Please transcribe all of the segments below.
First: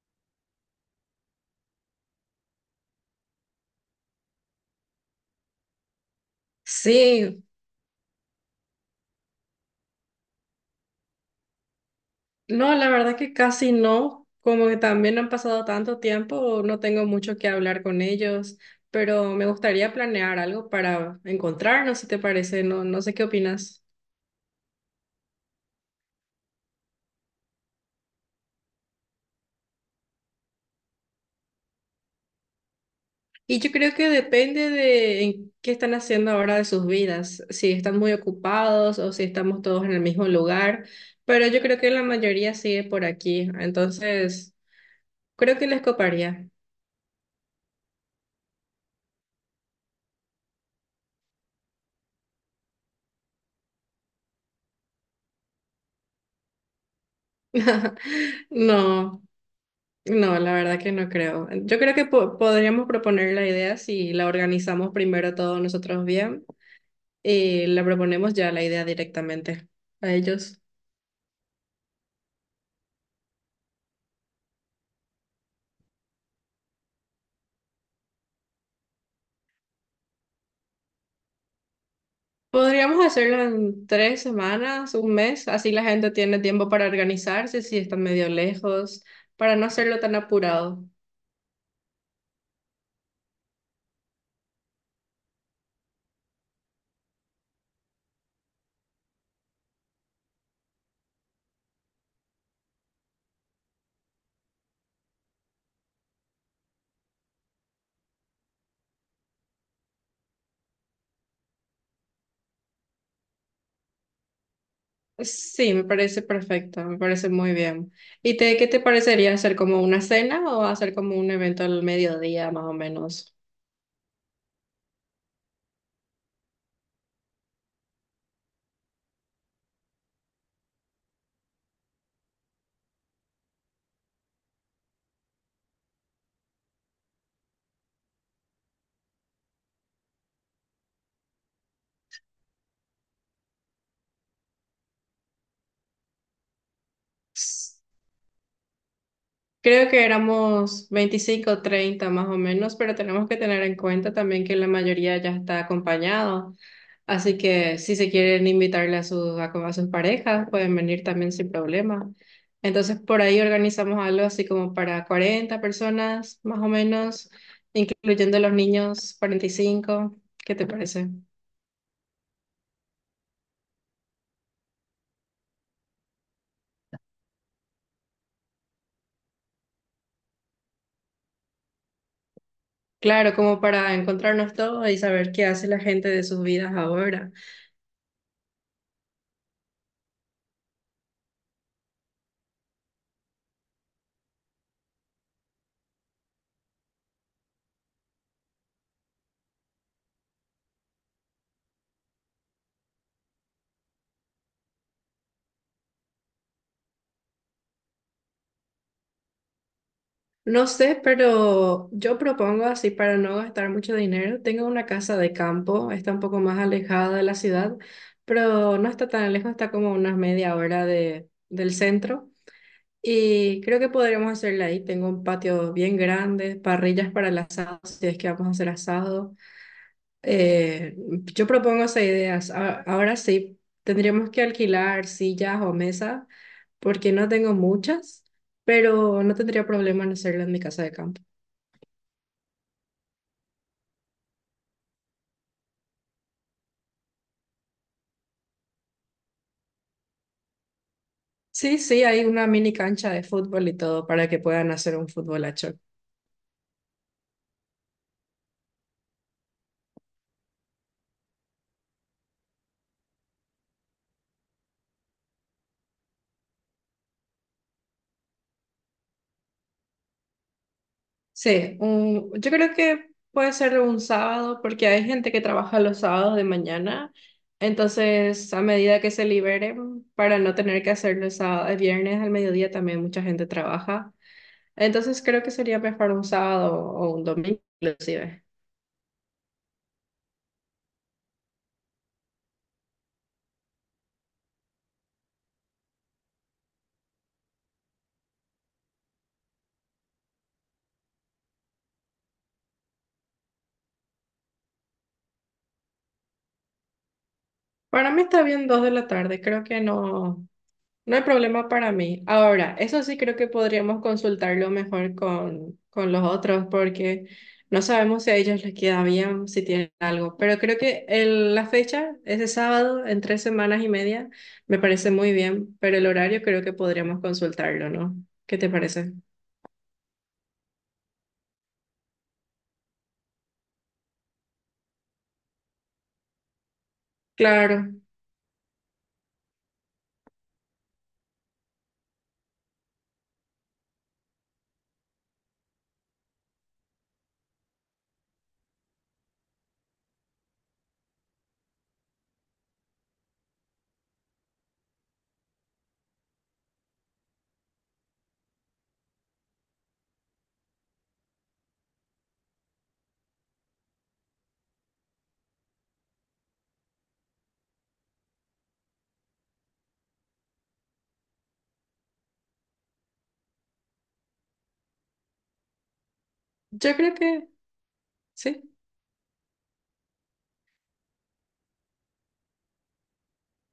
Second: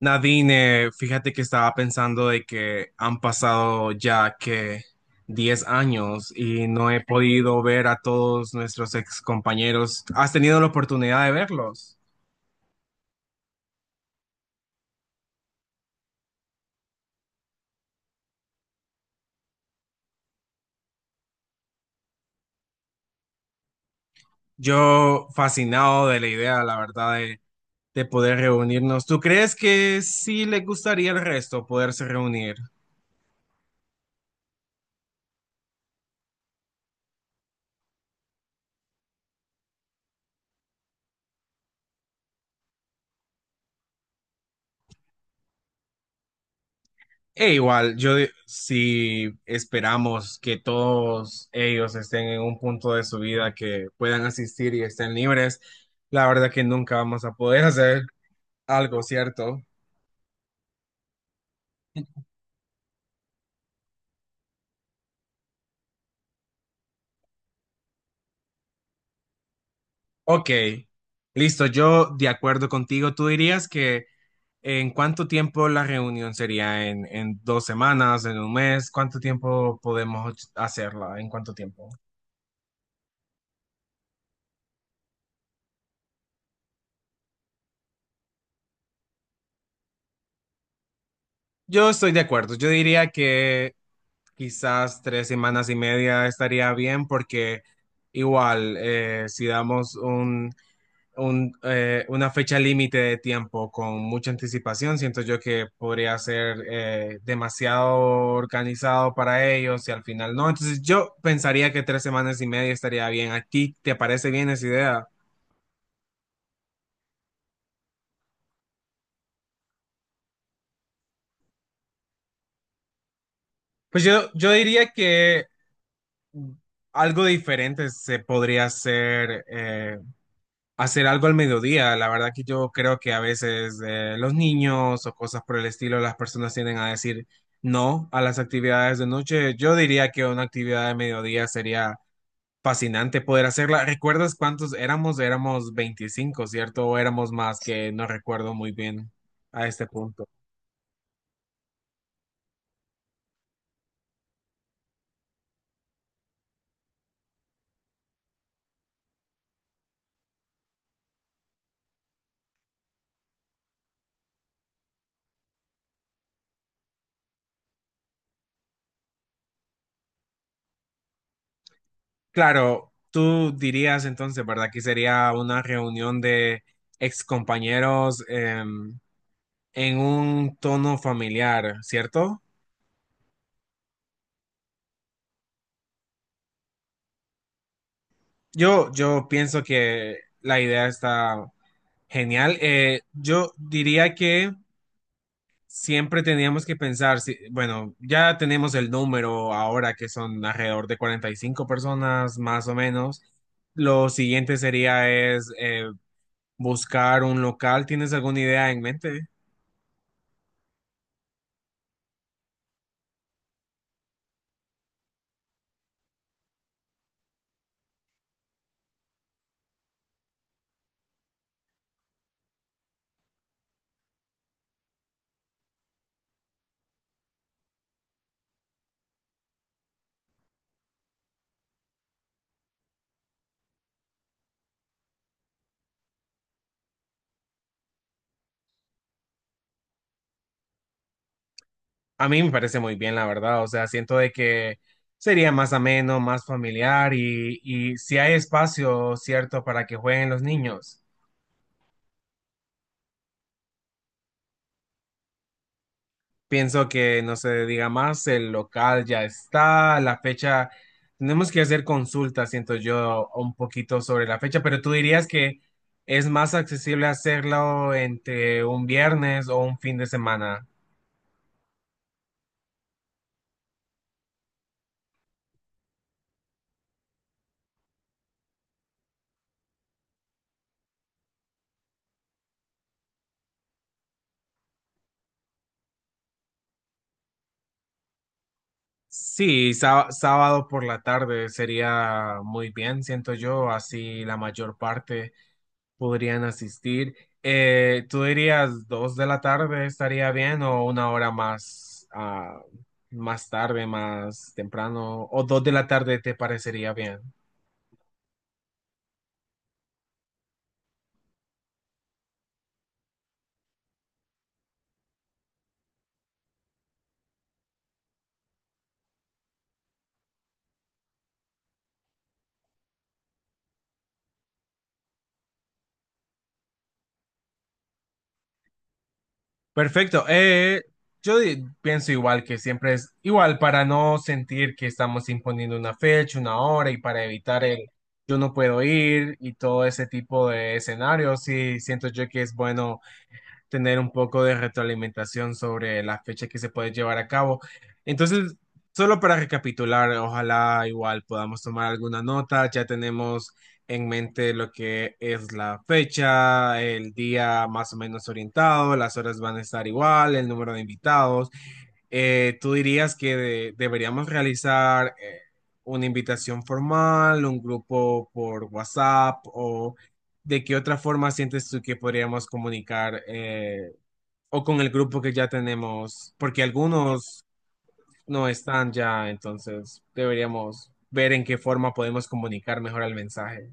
Nadine, fíjate que estaba pensando de que han pasado ya que 10 años y no he Sí, podido ver a todos nuestros ex compañeros. ¿Has tenido la oportunidad de verlos? no, la verdad que casi no, como que también han pasado tanto tiempo, no tengo mucho que hablar con ellos, pero me gustaría planear algo para encontrarnos, si te parece, no, no sé qué opinas. Yo fascinado de la idea, la verdad, de poder reunirnos. ¿Tú crees que sí les gustaría al resto poderse reunir? Y yo creo que depende de en qué están haciendo ahora de sus vidas, si están muy ocupados o si estamos todos en el mismo lugar, pero yo creo que la mayoría sigue por aquí, entonces creo que les coparía. E igual, si esperamos que todos ellos estén en un punto de su vida que puedan asistir y estén libres, la verdad que nunca vamos a poder hacer algo, No. ¿cierto? No, la verdad que no creo. Yo creo que podríamos proponer la idea si la organizamos primero todos nosotros bien y la proponemos ya la idea directamente a Ok, ellos. listo, yo de acuerdo contigo, tú dirías que en cuánto tiempo la reunión sería, en 2 semanas, en un mes, ¿cuánto tiempo podemos hacerla? ¿En cuánto tiempo? Podríamos hacerlo en 3 semanas, un mes, así la gente tiene tiempo para organizarse si están medio lejos, para no hacerlo tan apurado. Yo estoy de acuerdo, yo diría que quizás 3 semanas y media estaría bien porque igual si damos una fecha límite de tiempo con mucha anticipación, siento yo que podría ser demasiado organizado para ellos y al final no. Entonces yo pensaría que 3 semanas y media estaría bien. ¿A ti te parece bien esa idea? Sí, me parece perfecto, me parece muy bien. ¿Y te, qué te parecería hacer como una cena o hacer como un evento al mediodía más o menos? Pues yo diría que algo diferente se podría hacer, hacer algo al mediodía. La verdad que yo creo que a veces los niños o cosas por el estilo, las personas tienden a decir no a las actividades de noche. Yo diría que una actividad de mediodía sería fascinante poder hacerla. ¿Recuerdas cuántos éramos? Éramos 25, ¿cierto? O éramos más, que no recuerdo muy bien a este Creo que punto. éramos 25 o 30 más o menos, pero tenemos que tener en cuenta también que la mayoría ya está acompañado. Así que si se quieren invitarle a sus parejas, pueden venir también sin problema. Entonces, por ahí organizamos algo así como para 40 personas más o menos, incluyendo los niños, 45. ¿Qué te parece? Claro, tú dirías entonces, ¿verdad? Que sería una reunión de excompañeros en un tono familiar, ¿cierto? Claro, como para encontrarnos todos y saber qué hace la gente de sus vidas ahora. Yo pienso que la idea está genial. Yo diría que siempre teníamos que pensar, si, bueno, ya tenemos el número ahora que son alrededor de 45 personas más o menos. Lo siguiente sería es buscar un local. ¿Tienes alguna idea en mente? No sé, pero yo propongo así para no gastar mucho dinero. Tengo una casa de campo, está un poco más alejada de la ciudad, pero no está tan lejos, está como unas media hora del centro. Y creo que podremos hacerla ahí. Tengo un patio bien grande, parrillas para el asado, si es que vamos a hacer asado. Eh, yo propongo esas ideas. Ahora sí, tendríamos que alquilar sillas o mesas, porque no tengo muchas, pero no tendría problema en hacerlo en mi casa de campo. A mí me parece muy bien, la verdad. O sea, siento de que sería más ameno, más familiar y si hay espacio, cierto, para que jueguen los niños. Sí, sí, hay una mini cancha de fútbol y todo para que puedan hacer un futbolacho. Pienso que no se diga más, el local ya está, la fecha, tenemos que hacer consultas, siento yo, un poquito sobre la fecha, pero tú dirías que es más accesible hacerlo entre un viernes o un fin de semana. Sí, yo creo que puede ser un sábado porque hay gente que trabaja los sábados de mañana, entonces a medida que se liberen, para no tener que hacerlo el sábado, el viernes al mediodía también mucha gente trabaja, entonces creo que sería mejor un sábado o un domingo inclusive. Sí, sábado por la tarde sería muy bien, siento yo, así la mayor parte podrían asistir. ¿Tú dirías 2 de la tarde estaría bien o una hora más, más tarde, más temprano? ¿O 2 de la tarde te parecería bien? Para mí está bien 2 de la tarde, creo que no. No hay problema para mí. Ahora, eso sí creo que podríamos consultarlo mejor con los otros porque no sabemos si a ellos les queda bien, si tienen algo. Pero creo que la fecha, ese sábado, en 3 semanas y media, me parece muy bien, pero el horario creo que podríamos consultarlo, ¿no? ¿Qué te parece? Perfecto. Pienso igual que siempre es igual para no sentir que estamos imponiendo una fecha, una hora y para evitar el Claro, yo no puedo ir y todo ese tipo de escenarios. Sí, siento yo que es bueno tener un poco de retroalimentación sobre la fecha que se puede llevar a cabo. Entonces, solo para recapitular, ojalá igual podamos tomar alguna nota, ya tenemos en mente lo que es la fecha, el día más o menos orientado, las horas van a estar igual, el número de invitados. ¿Tú dirías que deberíamos realizar una invitación formal, un grupo por WhatsApp o ¿De qué otra forma sientes tú que podríamos comunicar o con el grupo que ya tenemos? Porque yo creo algunos que no sí. están ya, entonces deberíamos ver en qué forma podemos comunicar mejor el mensaje.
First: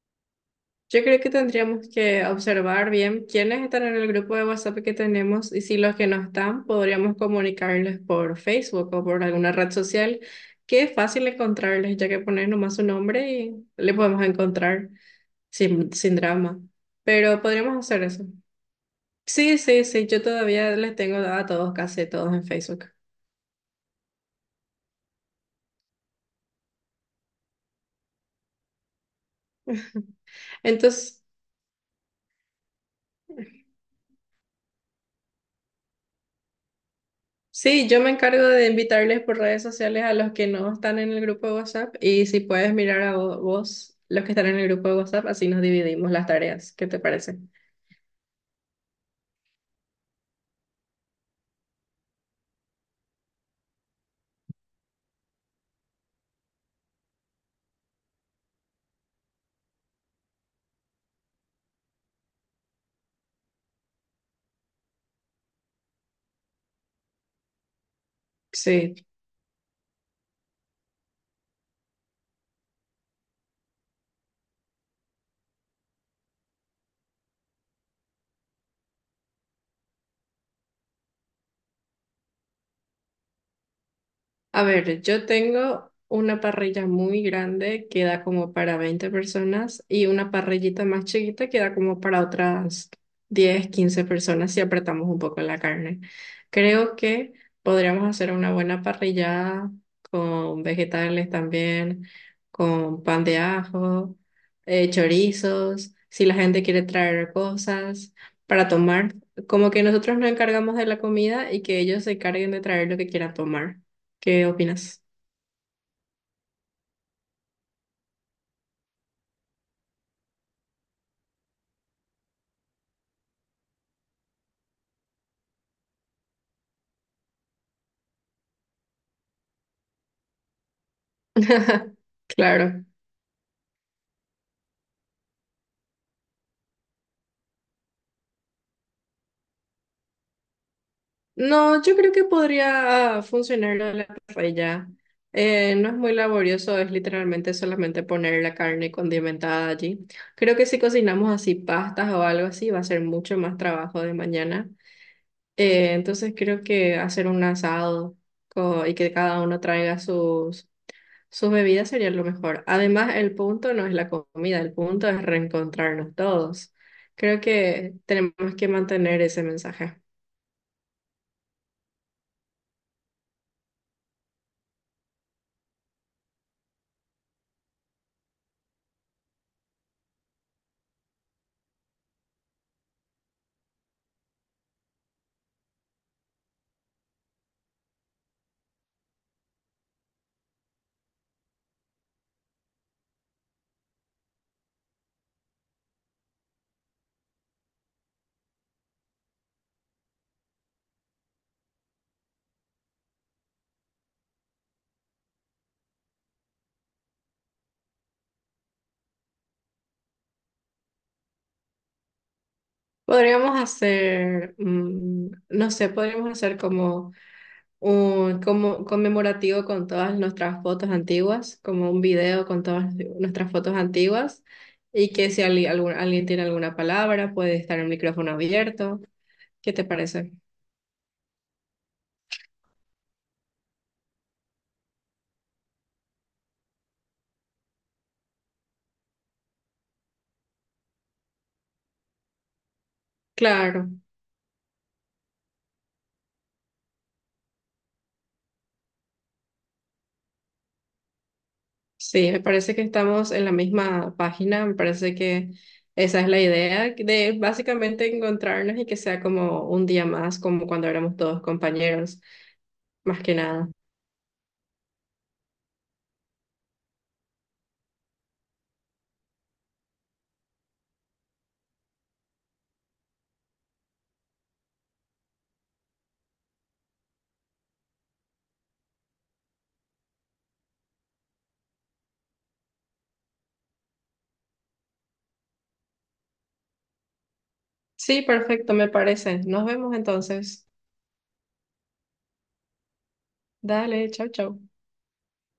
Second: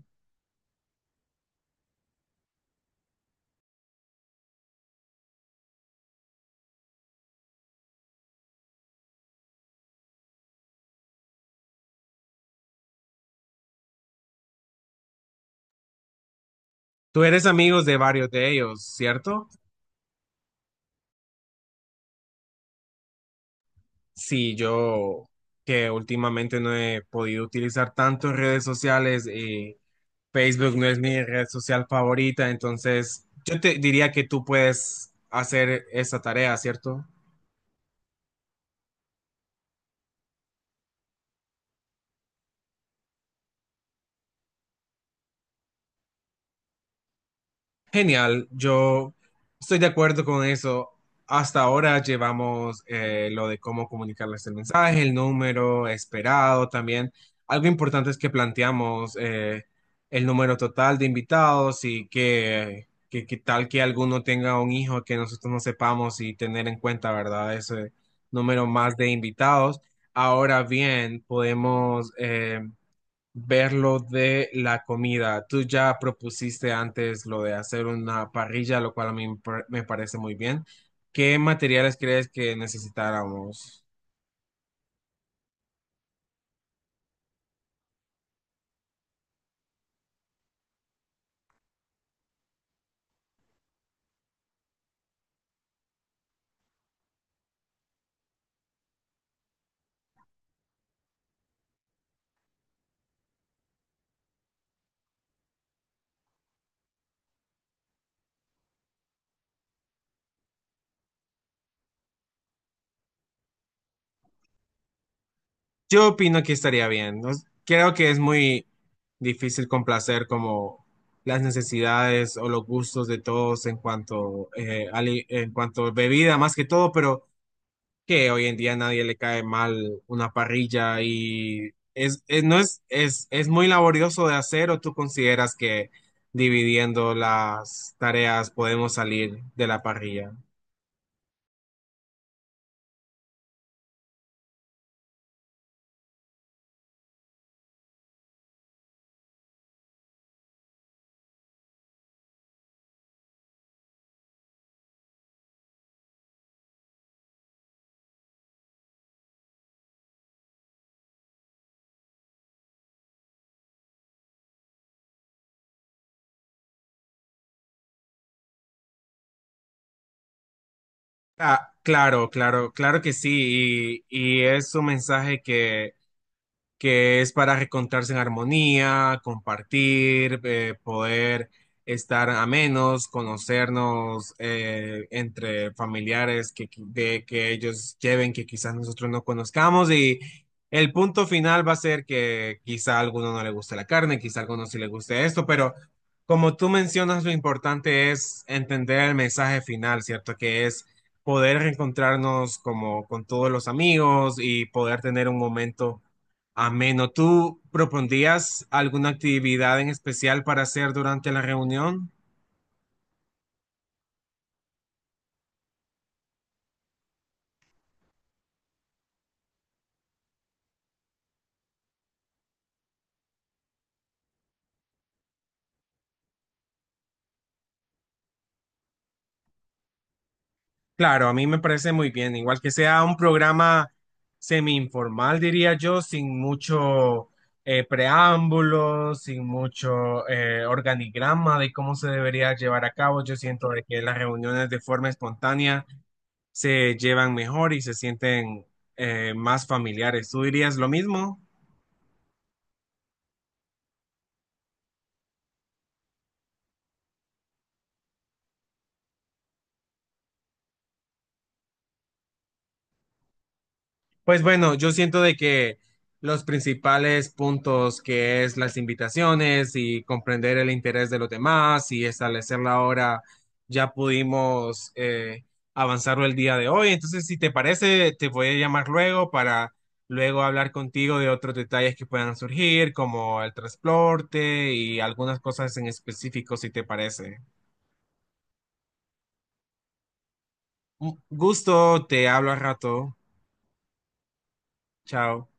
Yo creo que tendríamos que observar bien quiénes están en el grupo de WhatsApp que tenemos y si los que no están, podríamos comunicarles por Facebook o por alguna red social, que es fácil encontrarles, ya que pones nomás su nombre y le podemos encontrar sin, sin drama. Tú Pero eres podríamos amigos de hacer eso. varios de ellos, ¿cierto? Sí, sí, sí, yo todavía les tengo a todos, casi a todos en Facebook. Sí, yo que últimamente no he podido utilizar tanto redes sociales y Facebook no es mi Entonces... red social favorita, entonces yo te diría que tú puedes hacer esa tarea, ¿cierto? Sí, yo me encargo de invitarles por redes sociales a los que no están en el grupo de WhatsApp y si puedes mirar a vos los que están en el grupo de WhatsApp, así nos dividimos las tareas. ¿Qué te parece? Genial, yo estoy de acuerdo con eso. Hasta ahora llevamos lo de cómo comunicarles el mensaje, el número esperado también. Algo importante es que planteamos el número total de invitados y que tal que alguno tenga un hijo que nosotros no sepamos y tener en cuenta, ¿verdad? Ese número más Sí. de invitados. Ahora bien, podemos ver lo de la comida. Tú ya propusiste antes lo de hacer una parrilla, lo cual a mí me parece muy bien. ¿Qué materiales crees que necesitáramos? A ver, yo tengo una parrilla muy grande que da como para 20 personas y una parrillita más chiquita que da como para otras 10 15 personas si apretamos un poco la carne. Creo que podríamos hacer una buena parrillada con vegetales también, con pan de ajo, chorizos, si la gente quiere traer cosas para tomar. Como que nosotros nos encargamos de la comida y que ellos se encarguen de traer lo que quieran tomar. ¿Qué opinas? Yo opino que estaría bien. No s- Creo que es muy difícil complacer como las necesidades o los gustos de todos en cuanto a bebida más que todo, pero que hoy en día a nadie le cae mal una parrilla y no es, Claro. Muy laborioso de hacer, o tú consideras que dividiendo las tareas podemos salir de la parrilla. No, yo creo que podría funcionar la paella. No es muy laborioso, es literalmente solamente poner la carne condimentada allí. Creo que si cocinamos así pastas o algo así, va a ser mucho más trabajo de mañana. Entonces creo que hacer un asado y que cada uno traiga sus sus bebidas serían lo mejor. Además, el punto no es la comida, el punto es reencontrarnos todos. Creo que tenemos que mantener ese mensaje. Ah, claro, claro, claro que sí, y es un mensaje que es para reencontrarse en armonía, compartir, poder estar a menos, conocernos entre familiares que ellos lleven, que quizás nosotros no conozcamos. Y el punto final va a ser que quizá a alguno no le guste la carne, quizá a alguno sí le guste esto, pero como tú mencionas, lo importante es entender el mensaje final, ¿cierto? Que es... poder reencontrarnos como con todos los amigos y poder tener un momento ameno, ¿tú propondrías alguna actividad en especial para hacer durante la reunión? Podríamos hacer, no sé, podríamos hacer como un como conmemorativo con todas nuestras fotos antiguas, como un video con todas nuestras fotos antiguas, y que si alguien tiene alguna palabra, puede estar el micrófono abierto. ¿Qué te parece? Claro, a mí me parece muy bien, igual que sea un programa semi-informal, diría yo, sin mucho preámbulo, sin mucho organigrama de cómo se debería llevar a cabo. Yo siento de Claro. que las reuniones de forma espontánea se llevan mejor y se sienten más familiares. ¿Tú dirías lo mismo? Sí, me parece que estamos en la misma página, me parece que esa es la idea de básicamente encontrarnos y que sea como un día más, como cuando éramos todos compañeros, más que nada. Pues bueno, yo siento de que los principales puntos que es las invitaciones y comprender el interés de los demás y establecer la hora, ya pudimos avanzarlo el día de hoy. Entonces, si te parece, te voy a llamar luego para luego hablar contigo de otros detalles que puedan surgir, como el transporte y algunas cosas en específico, si te parece. Sí, perfecto, me parece. Nos vemos entonces. Un gusto, te hablo al rato. Dale, chao, chao. Chao.